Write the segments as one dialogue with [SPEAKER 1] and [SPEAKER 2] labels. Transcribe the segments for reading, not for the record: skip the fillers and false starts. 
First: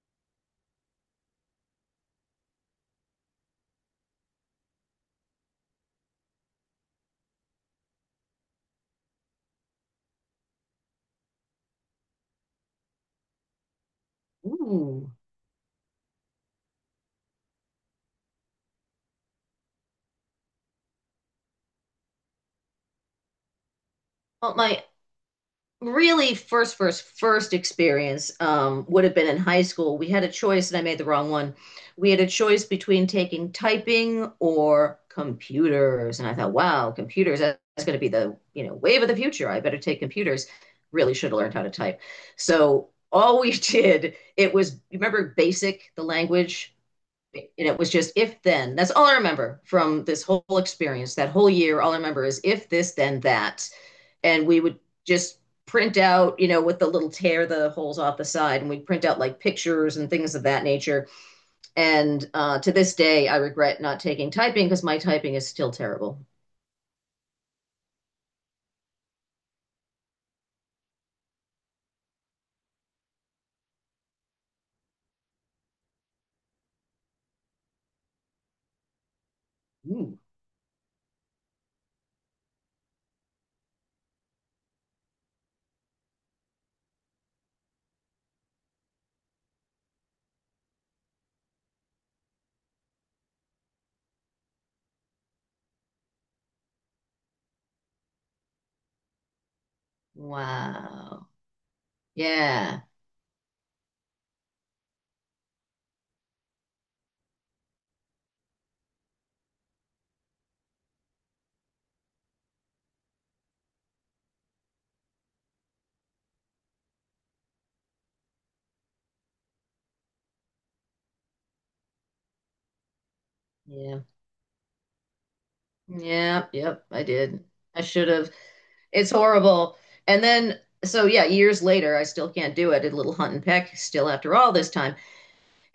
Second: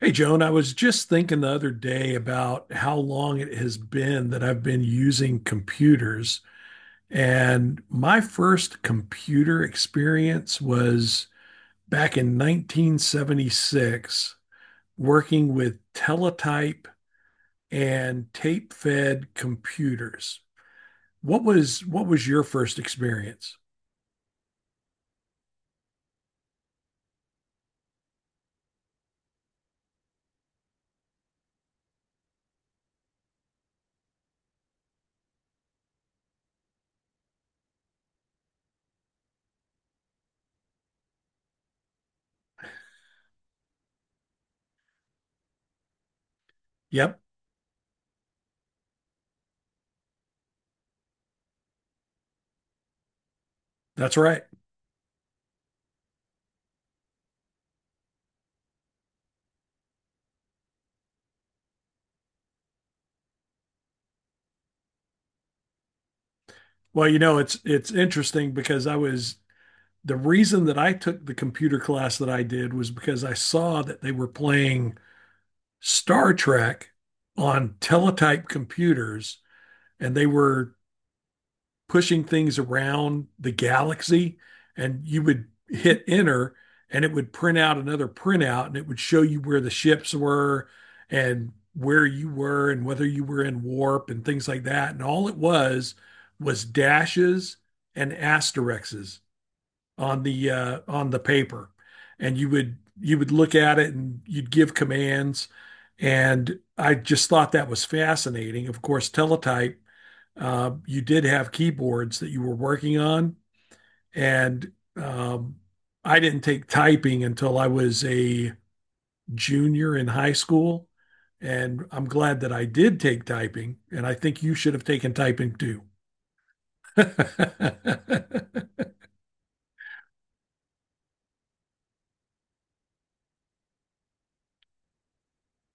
[SPEAKER 1] Hey, Joan, I was just thinking the other day about how long it has been that I've been using computers. And my first computer experience was back in 1976,
[SPEAKER 2] Ooh.
[SPEAKER 1] working with teletype and tape-fed computers. What was your first experience?
[SPEAKER 2] Well, my really first experience would have been in high school. We had a choice, and I made the wrong one. We had a choice between taking typing or computers, and I thought, wow, computers, that's going to be the wave of the future. I better take computers. Really should have learned how to type. So all we did, it was, you remember BASIC, the language,
[SPEAKER 1] Yep,
[SPEAKER 2] and it was just if then. That's all I remember from this whole experience, that whole year. All I remember is if this, then that.
[SPEAKER 1] that's right.
[SPEAKER 2] And we would just print out, you know, with the little tear the holes off the side, and we'd print out like pictures and things of that nature. And to this day, I regret not taking typing because my typing is still terrible.
[SPEAKER 1] Well, you know, it's interesting because I was the reason that I took the computer class that I did was because I saw that they were playing Star Trek on teletype computers and
[SPEAKER 2] Ooh,
[SPEAKER 1] they were pushing things around the galaxy and you would hit enter and it would print out another printout and it would show you where the ships were and where you were and whether you were in warp and things like that and all it was dashes and asterisks on the
[SPEAKER 2] wow.
[SPEAKER 1] paper, and you would
[SPEAKER 2] Yeah.
[SPEAKER 1] you would look at it and you'd give commands, and I just thought that was fascinating. Of course, teletype, you did have keyboards that you were working on, and I didn't take typing until I was a junior in high school, and I'm glad that I did take typing,
[SPEAKER 2] Yeah.
[SPEAKER 1] and I think you should have taken typing too.
[SPEAKER 2] Yeah. Yep. I did. I should have. It's horrible. And then, so yeah, years later, I still can't do it. I did a little hunt and peck still after all this time.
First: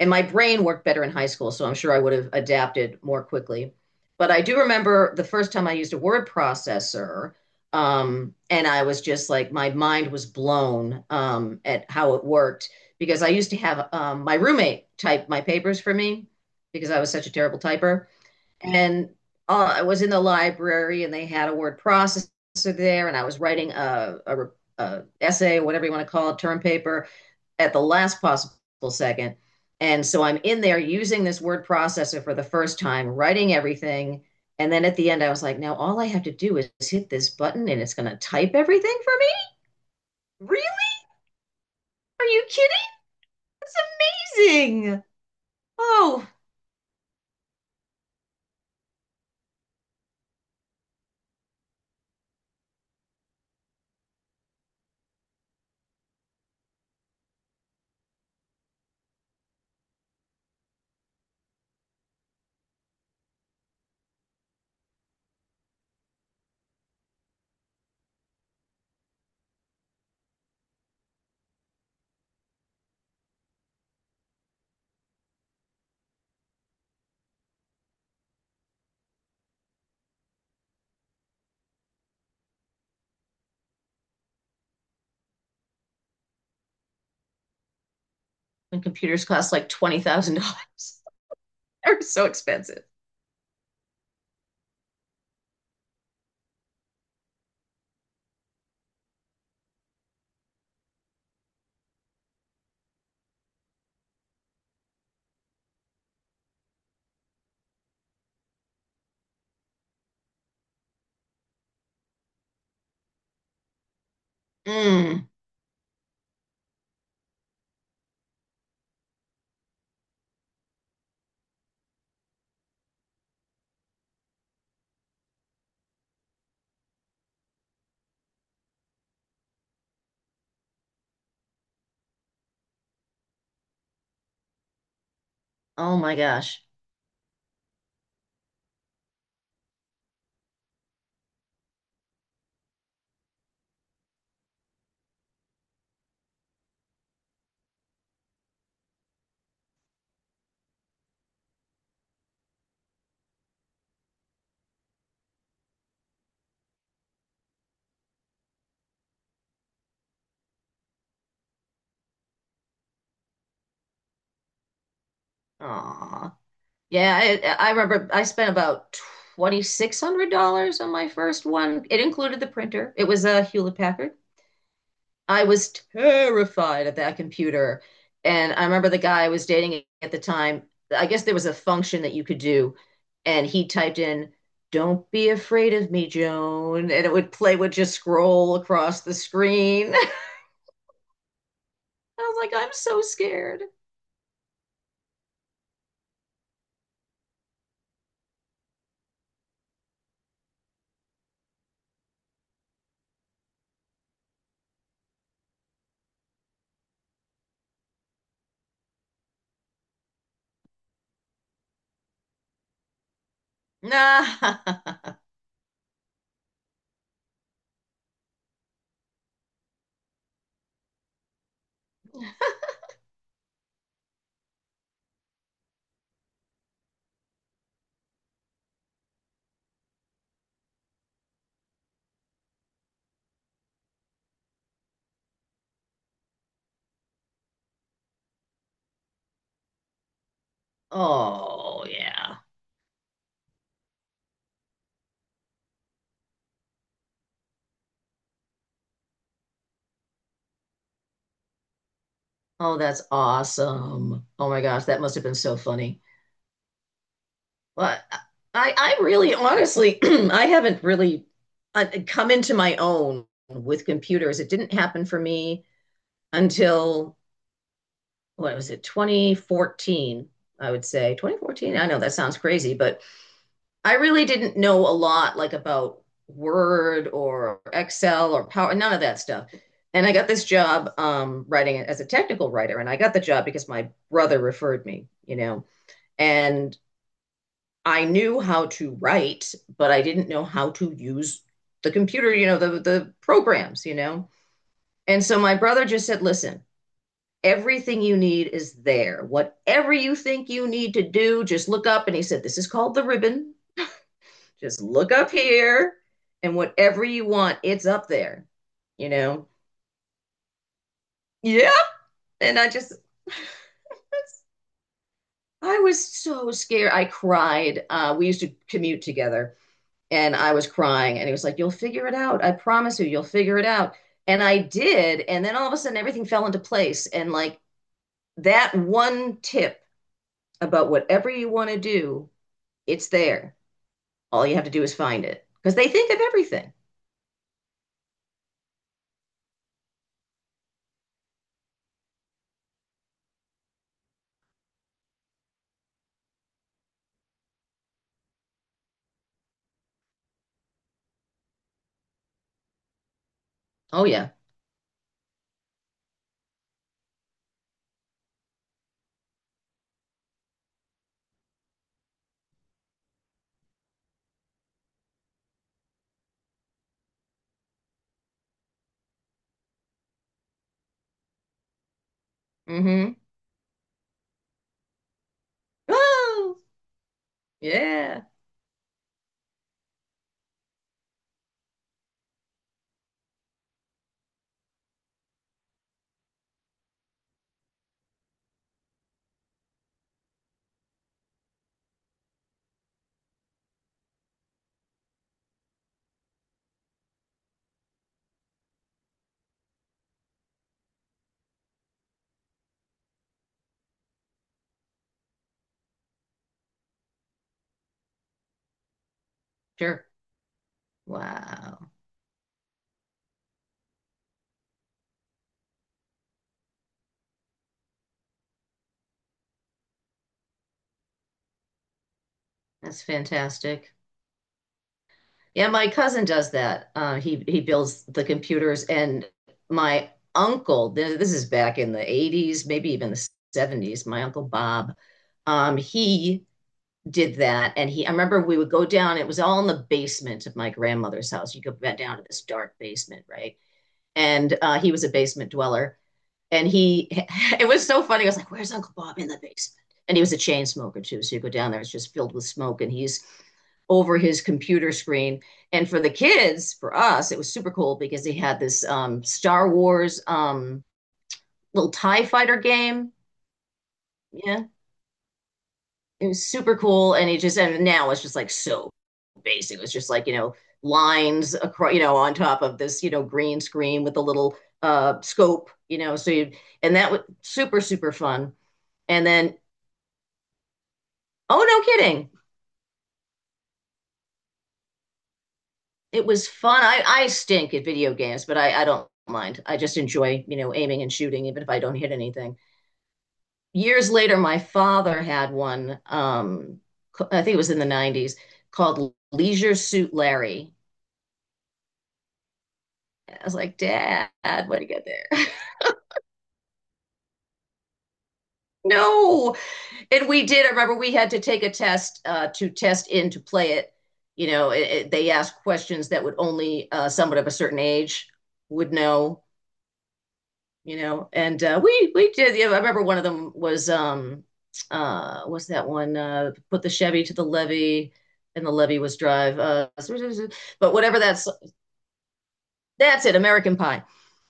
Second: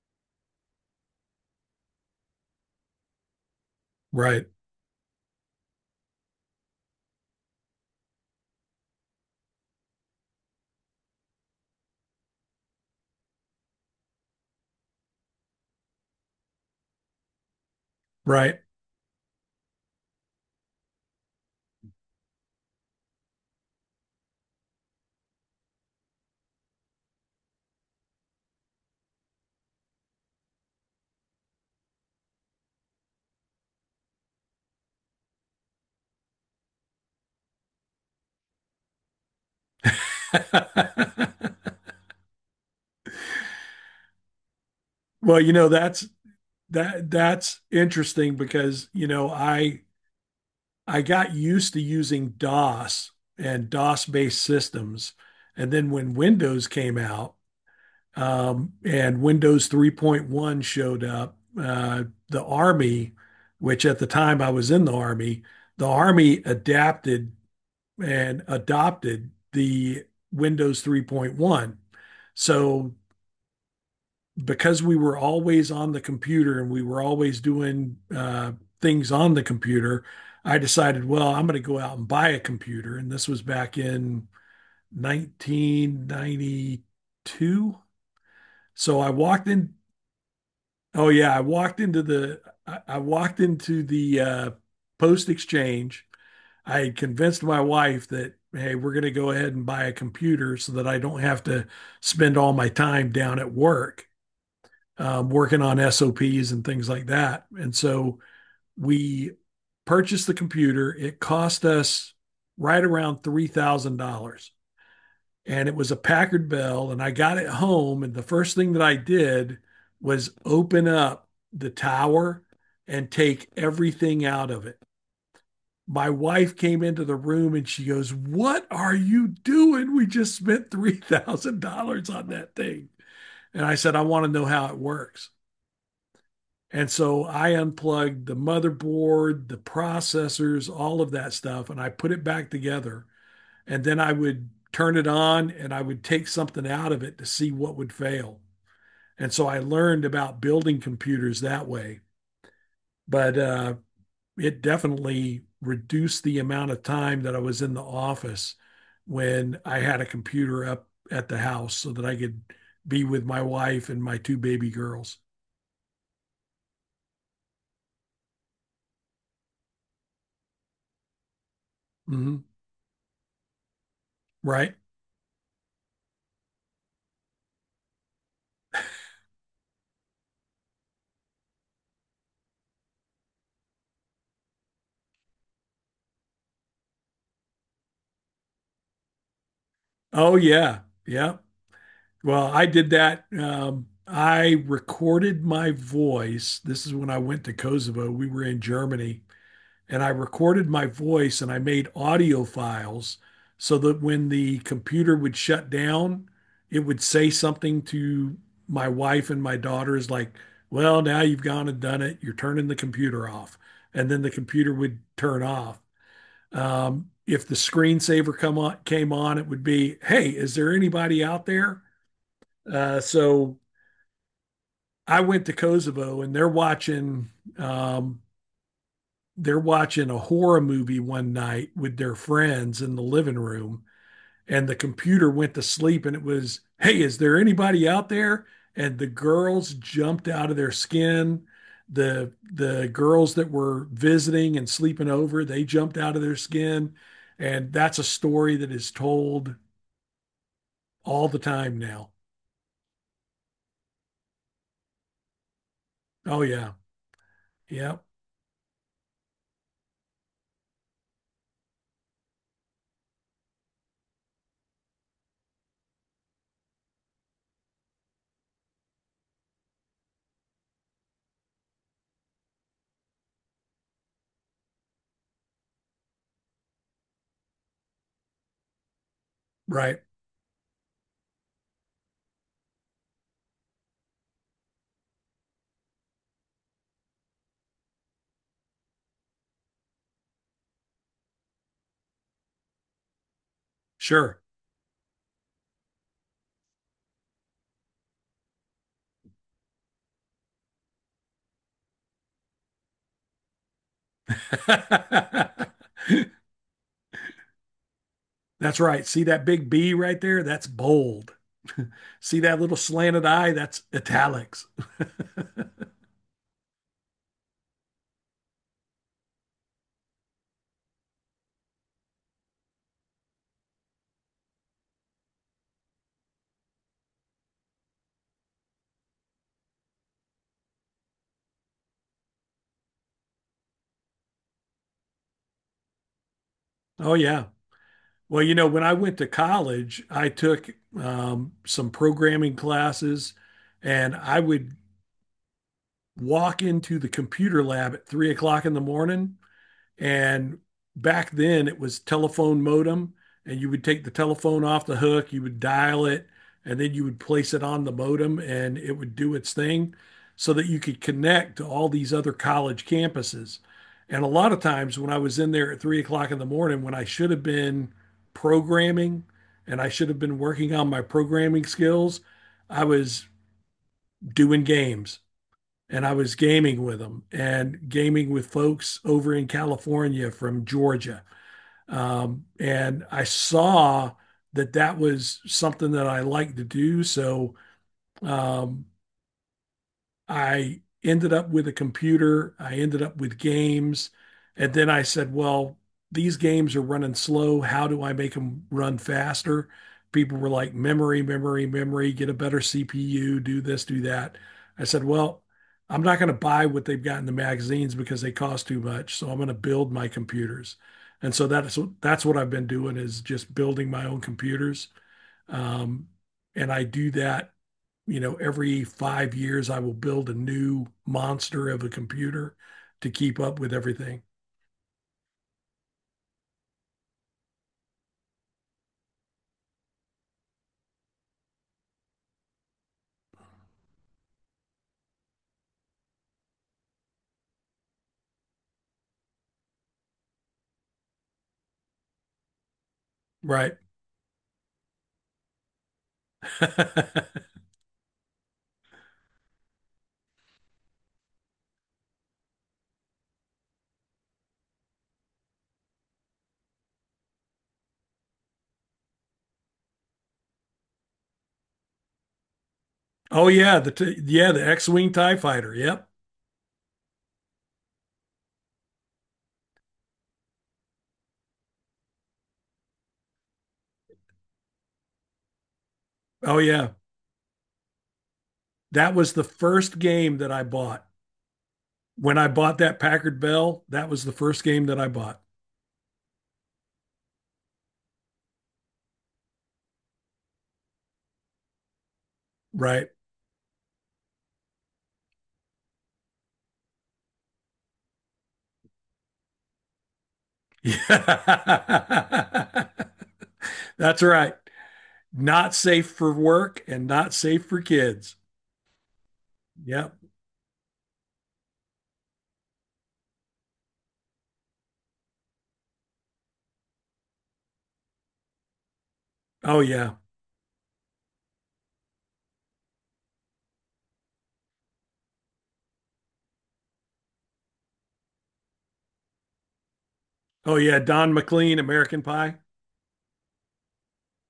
[SPEAKER 2] And my brain worked better in high school, so I'm sure I would have adapted more quickly. But I
[SPEAKER 1] Right,
[SPEAKER 2] do remember the first time I used a word processor, and I was just like, my mind was blown at how it worked because I used to have my roommate type my papers for me because I was such a terrible typer
[SPEAKER 1] right.
[SPEAKER 2] and I was in the library and they had a word processor there and I was writing a essay, whatever you want to call it, term paper at the last possible second. And so I'm in there using this word processor for the first time, writing everything. And then at the end, I was like, now all I have to do is hit this button and it's going to type everything for me? Really? Are you kidding? It's amazing.
[SPEAKER 1] Well, you know, that's
[SPEAKER 2] Oh,
[SPEAKER 1] that that's interesting because, you know, I got used to using DOS and DOS-based systems. And then when Windows came out, and Windows 3.1 showed up, the Army, which at the time I was in the Army adapted and adopted the Windows 3.1. So because we were always on the computer and we were always doing things on the computer, I decided, well, I'm going to go out and buy a computer. And this was back in 1992.
[SPEAKER 2] when
[SPEAKER 1] So I
[SPEAKER 2] computers
[SPEAKER 1] walked
[SPEAKER 2] cost like
[SPEAKER 1] in.
[SPEAKER 2] $20,000,
[SPEAKER 1] Oh yeah,
[SPEAKER 2] they're so
[SPEAKER 1] I,
[SPEAKER 2] expensive.
[SPEAKER 1] I walked into the post exchange. I had convinced my wife that hey, we're going to go ahead and buy a computer so that I don't have to spend all my time down at work, working on SOPs and things like that. And so we purchased the computer. It cost us right around $3,000.
[SPEAKER 2] Mm.
[SPEAKER 1] And it was a Packard Bell. And I got it home. And the first thing that I did was open up the tower and take everything out of it. My wife came into the room and she goes, "What are you doing? We just spent $3,000 on that thing." And I said, "I want to know how it works."
[SPEAKER 2] Oh my gosh.
[SPEAKER 1] And so I unplugged the motherboard, the processors, all of that stuff, and I put it back together. And then I would turn it on and I would take something out of it to see what would fail. And so I learned about building computers that way. But it definitely reduced the amount of time that I was in the office when I had a computer up at the house so that I could be with my wife and my two baby girls.
[SPEAKER 2] Aw. Yeah, I remember I spent about $2,600 on my first one. It included
[SPEAKER 1] Hmm.
[SPEAKER 2] the printer. It was a Hewlett Packard.
[SPEAKER 1] Right.
[SPEAKER 2] I was terrified of that computer. And I remember the guy I was dating at the time, I guess there was a function that you could do, and he typed in, "Don't be afraid of me, Joan," and it would play would just scroll across the screen. I
[SPEAKER 1] Oh, yeah. Yeah.
[SPEAKER 2] was
[SPEAKER 1] Well,
[SPEAKER 2] like,
[SPEAKER 1] I
[SPEAKER 2] I'm
[SPEAKER 1] did
[SPEAKER 2] so
[SPEAKER 1] that.
[SPEAKER 2] scared.
[SPEAKER 1] I recorded my voice. This is when I went to Kosovo. We were in Germany, and I recorded my voice and I made audio files so that when the computer would shut down, it would say something to my wife and my daughters like, "Well, now you've gone and done it. You're turning the computer off." And then the computer
[SPEAKER 2] Nah.
[SPEAKER 1] would turn off. If the screensaver come on, came on, it would be, "Hey, is there anybody out there?" So I went to Kosovo and um, they're watching a horror movie one night with their friends in the living room and the computer went to sleep and it was, "Hey, is there anybody out there?" And the girls jumped out of their skin.
[SPEAKER 2] Oh,
[SPEAKER 1] The
[SPEAKER 2] yeah.
[SPEAKER 1] the girls that were visiting and sleeping over, they jumped out of their skin. And that's a story that is told all the time now.
[SPEAKER 2] Oh, that's awesome. Oh my gosh, that must have been so funny.
[SPEAKER 1] Oh yeah.
[SPEAKER 2] Well,
[SPEAKER 1] Yeah.
[SPEAKER 2] I really honestly, I haven't really come into my own with computers. It didn't happen for me until, what was it, 2014, I would say. 2014, I know that sounds crazy, but I really didn't know a lot like about Word or Excel or Power, none of that stuff.
[SPEAKER 1] Right.
[SPEAKER 2] And I got this job writing as a technical writer, and I got the job because my brother referred me, you know. And I knew how to write, but I didn't know how to use the computer, you know, the programs, you know.
[SPEAKER 1] Sure.
[SPEAKER 2] And so my brother just said, "Listen, everything you need is there. Whatever you think you need to do, just look up." And he said, "This is called the ribbon. Just look up here, and whatever you want, it's up there."
[SPEAKER 1] That's right.
[SPEAKER 2] You
[SPEAKER 1] See that
[SPEAKER 2] know.
[SPEAKER 1] big B right there? That's bold.
[SPEAKER 2] Yeah.
[SPEAKER 1] See that
[SPEAKER 2] And I
[SPEAKER 1] little
[SPEAKER 2] just
[SPEAKER 1] slanted I? That's italics.
[SPEAKER 2] I was so scared. I cried. We used to commute together. And I was crying. And he was like, you'll figure it out. I promise you, you'll figure it out. And I did. And then all of a sudden, everything fell into place. And like that one tip about whatever you want to do, it's there. All you have to do is find it because they think of everything.
[SPEAKER 1] Oh, yeah. Well, you know, when I went to college, I took some programming classes and I would walk into the computer lab at 3 o'clock in the morning. And back then it was telephone modem, and you would take
[SPEAKER 2] Oh,
[SPEAKER 1] the
[SPEAKER 2] yeah.
[SPEAKER 1] telephone off the hook, you would dial it, and then you would place it on the modem, and it would do its thing so that you could connect to all these other college campuses. And a lot of times when I was in there at 3 o'clock in the morning, when I should have been programming and I should have been working on my programming skills,
[SPEAKER 2] Mm
[SPEAKER 1] I
[SPEAKER 2] hmm.
[SPEAKER 1] was doing games and I was
[SPEAKER 2] Oh,
[SPEAKER 1] gaming with them and
[SPEAKER 2] yeah.
[SPEAKER 1] gaming with folks over in California from Georgia. And I saw that that was something that I liked to do. So um, I ended up with a computer. I ended up with games. And then I said, well, these games are running slow. How do I make them run faster? People were like, memory, memory, memory, get a better CPU, do this, do that. I said, well, I'm not going to buy what they've got in the magazines because they cost too much. So I'm going to build my
[SPEAKER 2] Sure.
[SPEAKER 1] computers. And so that's
[SPEAKER 2] Wow.
[SPEAKER 1] that's what I've been doing is just building my own computers. Um, and I do that, you know, every 5 years I will build a new monster of a computer
[SPEAKER 2] That's
[SPEAKER 1] to keep up with
[SPEAKER 2] fantastic.
[SPEAKER 1] everything.
[SPEAKER 2] Yeah, my cousin does that. He builds the computers, and my uncle, this is back in the 80s, maybe even the 70s, my uncle Bob, he did that. And he, I remember we would go down, it was all in the basement of my grandmother's house. You go back down to this dark basement, right?
[SPEAKER 1] Right.
[SPEAKER 2] And he was a basement dweller. And he, it was so funny. I was like, "Where's Uncle Bob in the basement?" And he was a chain smoker too, so you go down there, it's just filled with smoke, and he's over his computer screen. And for the kids, for us, it was super cool because he had this Star Wars little TIE fighter game.
[SPEAKER 1] Oh yeah, yeah, the
[SPEAKER 2] Yeah,
[SPEAKER 1] X-Wing TIE fighter. Yep.
[SPEAKER 2] it was super cool. And he just, and now it's just like so basic. It was just like, you know, lines across, you know, on top of this, you know, green screen with a little scope, you know. So you,
[SPEAKER 1] Oh yeah.
[SPEAKER 2] and that was super, super fun.
[SPEAKER 1] That
[SPEAKER 2] And
[SPEAKER 1] was the
[SPEAKER 2] then,
[SPEAKER 1] first game that I bought.
[SPEAKER 2] oh, no kidding.
[SPEAKER 1] When I bought that Packard Bell, that was the first game that I bought.
[SPEAKER 2] It was fun. I stink at video games, but I don't mind. I just enjoy, you know, aiming and shooting, even if I don't hit anything.
[SPEAKER 1] Right.
[SPEAKER 2] Years later, my father had one. I think it was in the 90s called Leisure Suit Larry.
[SPEAKER 1] Yeah.
[SPEAKER 2] I was like,
[SPEAKER 1] That's
[SPEAKER 2] Dad,
[SPEAKER 1] right.
[SPEAKER 2] what do you get there?
[SPEAKER 1] Not safe for work and not safe for kids.
[SPEAKER 2] No.
[SPEAKER 1] Yep.
[SPEAKER 2] And we did. I remember we had to take a test to test in to play it. You know, they asked questions that would only someone of a certain age would know.
[SPEAKER 1] Oh yeah.
[SPEAKER 2] You know and we did yeah, I remember one of them was what's that one put the Chevy to the levee and the levee was drive
[SPEAKER 1] Oh
[SPEAKER 2] but
[SPEAKER 1] yeah,
[SPEAKER 2] whatever,
[SPEAKER 1] Don McLean, American Pie.
[SPEAKER 2] that's it, American Pie.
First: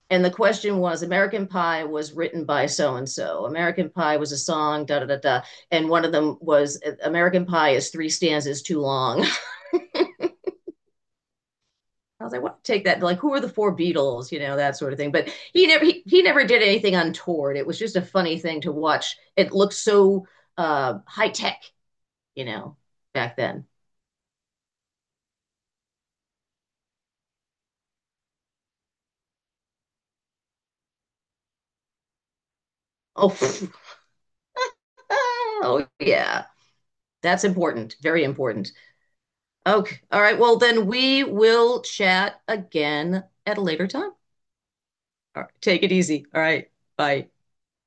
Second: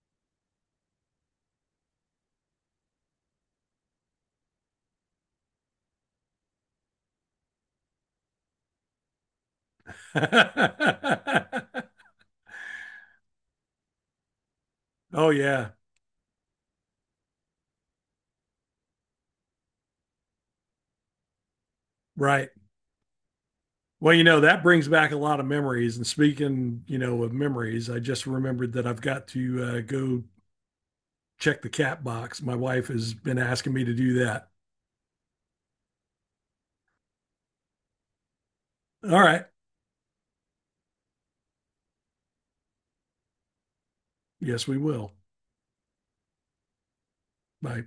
[SPEAKER 2] And the question was American Pie was written by so and so, American Pie was a song da da da da, and one of them was American Pie is three stanzas too long. I was like, what take that? Like, who are the four Beatles? You know, that sort of thing.
[SPEAKER 1] Oh
[SPEAKER 2] But he
[SPEAKER 1] yeah,
[SPEAKER 2] never he never did anything untoward. It was just a funny thing to watch. It looked so high tech, you
[SPEAKER 1] right.
[SPEAKER 2] know, back then.
[SPEAKER 1] Well, you know, that brings back a lot of memories. And speaking, you know, of memories, I just remembered that I've got to go check the cat box. My wife has
[SPEAKER 2] Oh,
[SPEAKER 1] been asking me to do that.
[SPEAKER 2] oh yeah. That's important. Very important.
[SPEAKER 1] All right.
[SPEAKER 2] Okay. All right. Well, then we will chat again at a later time.
[SPEAKER 1] Yes, we will.
[SPEAKER 2] All right. Take it easy. All right. Bye.
[SPEAKER 1] Bye.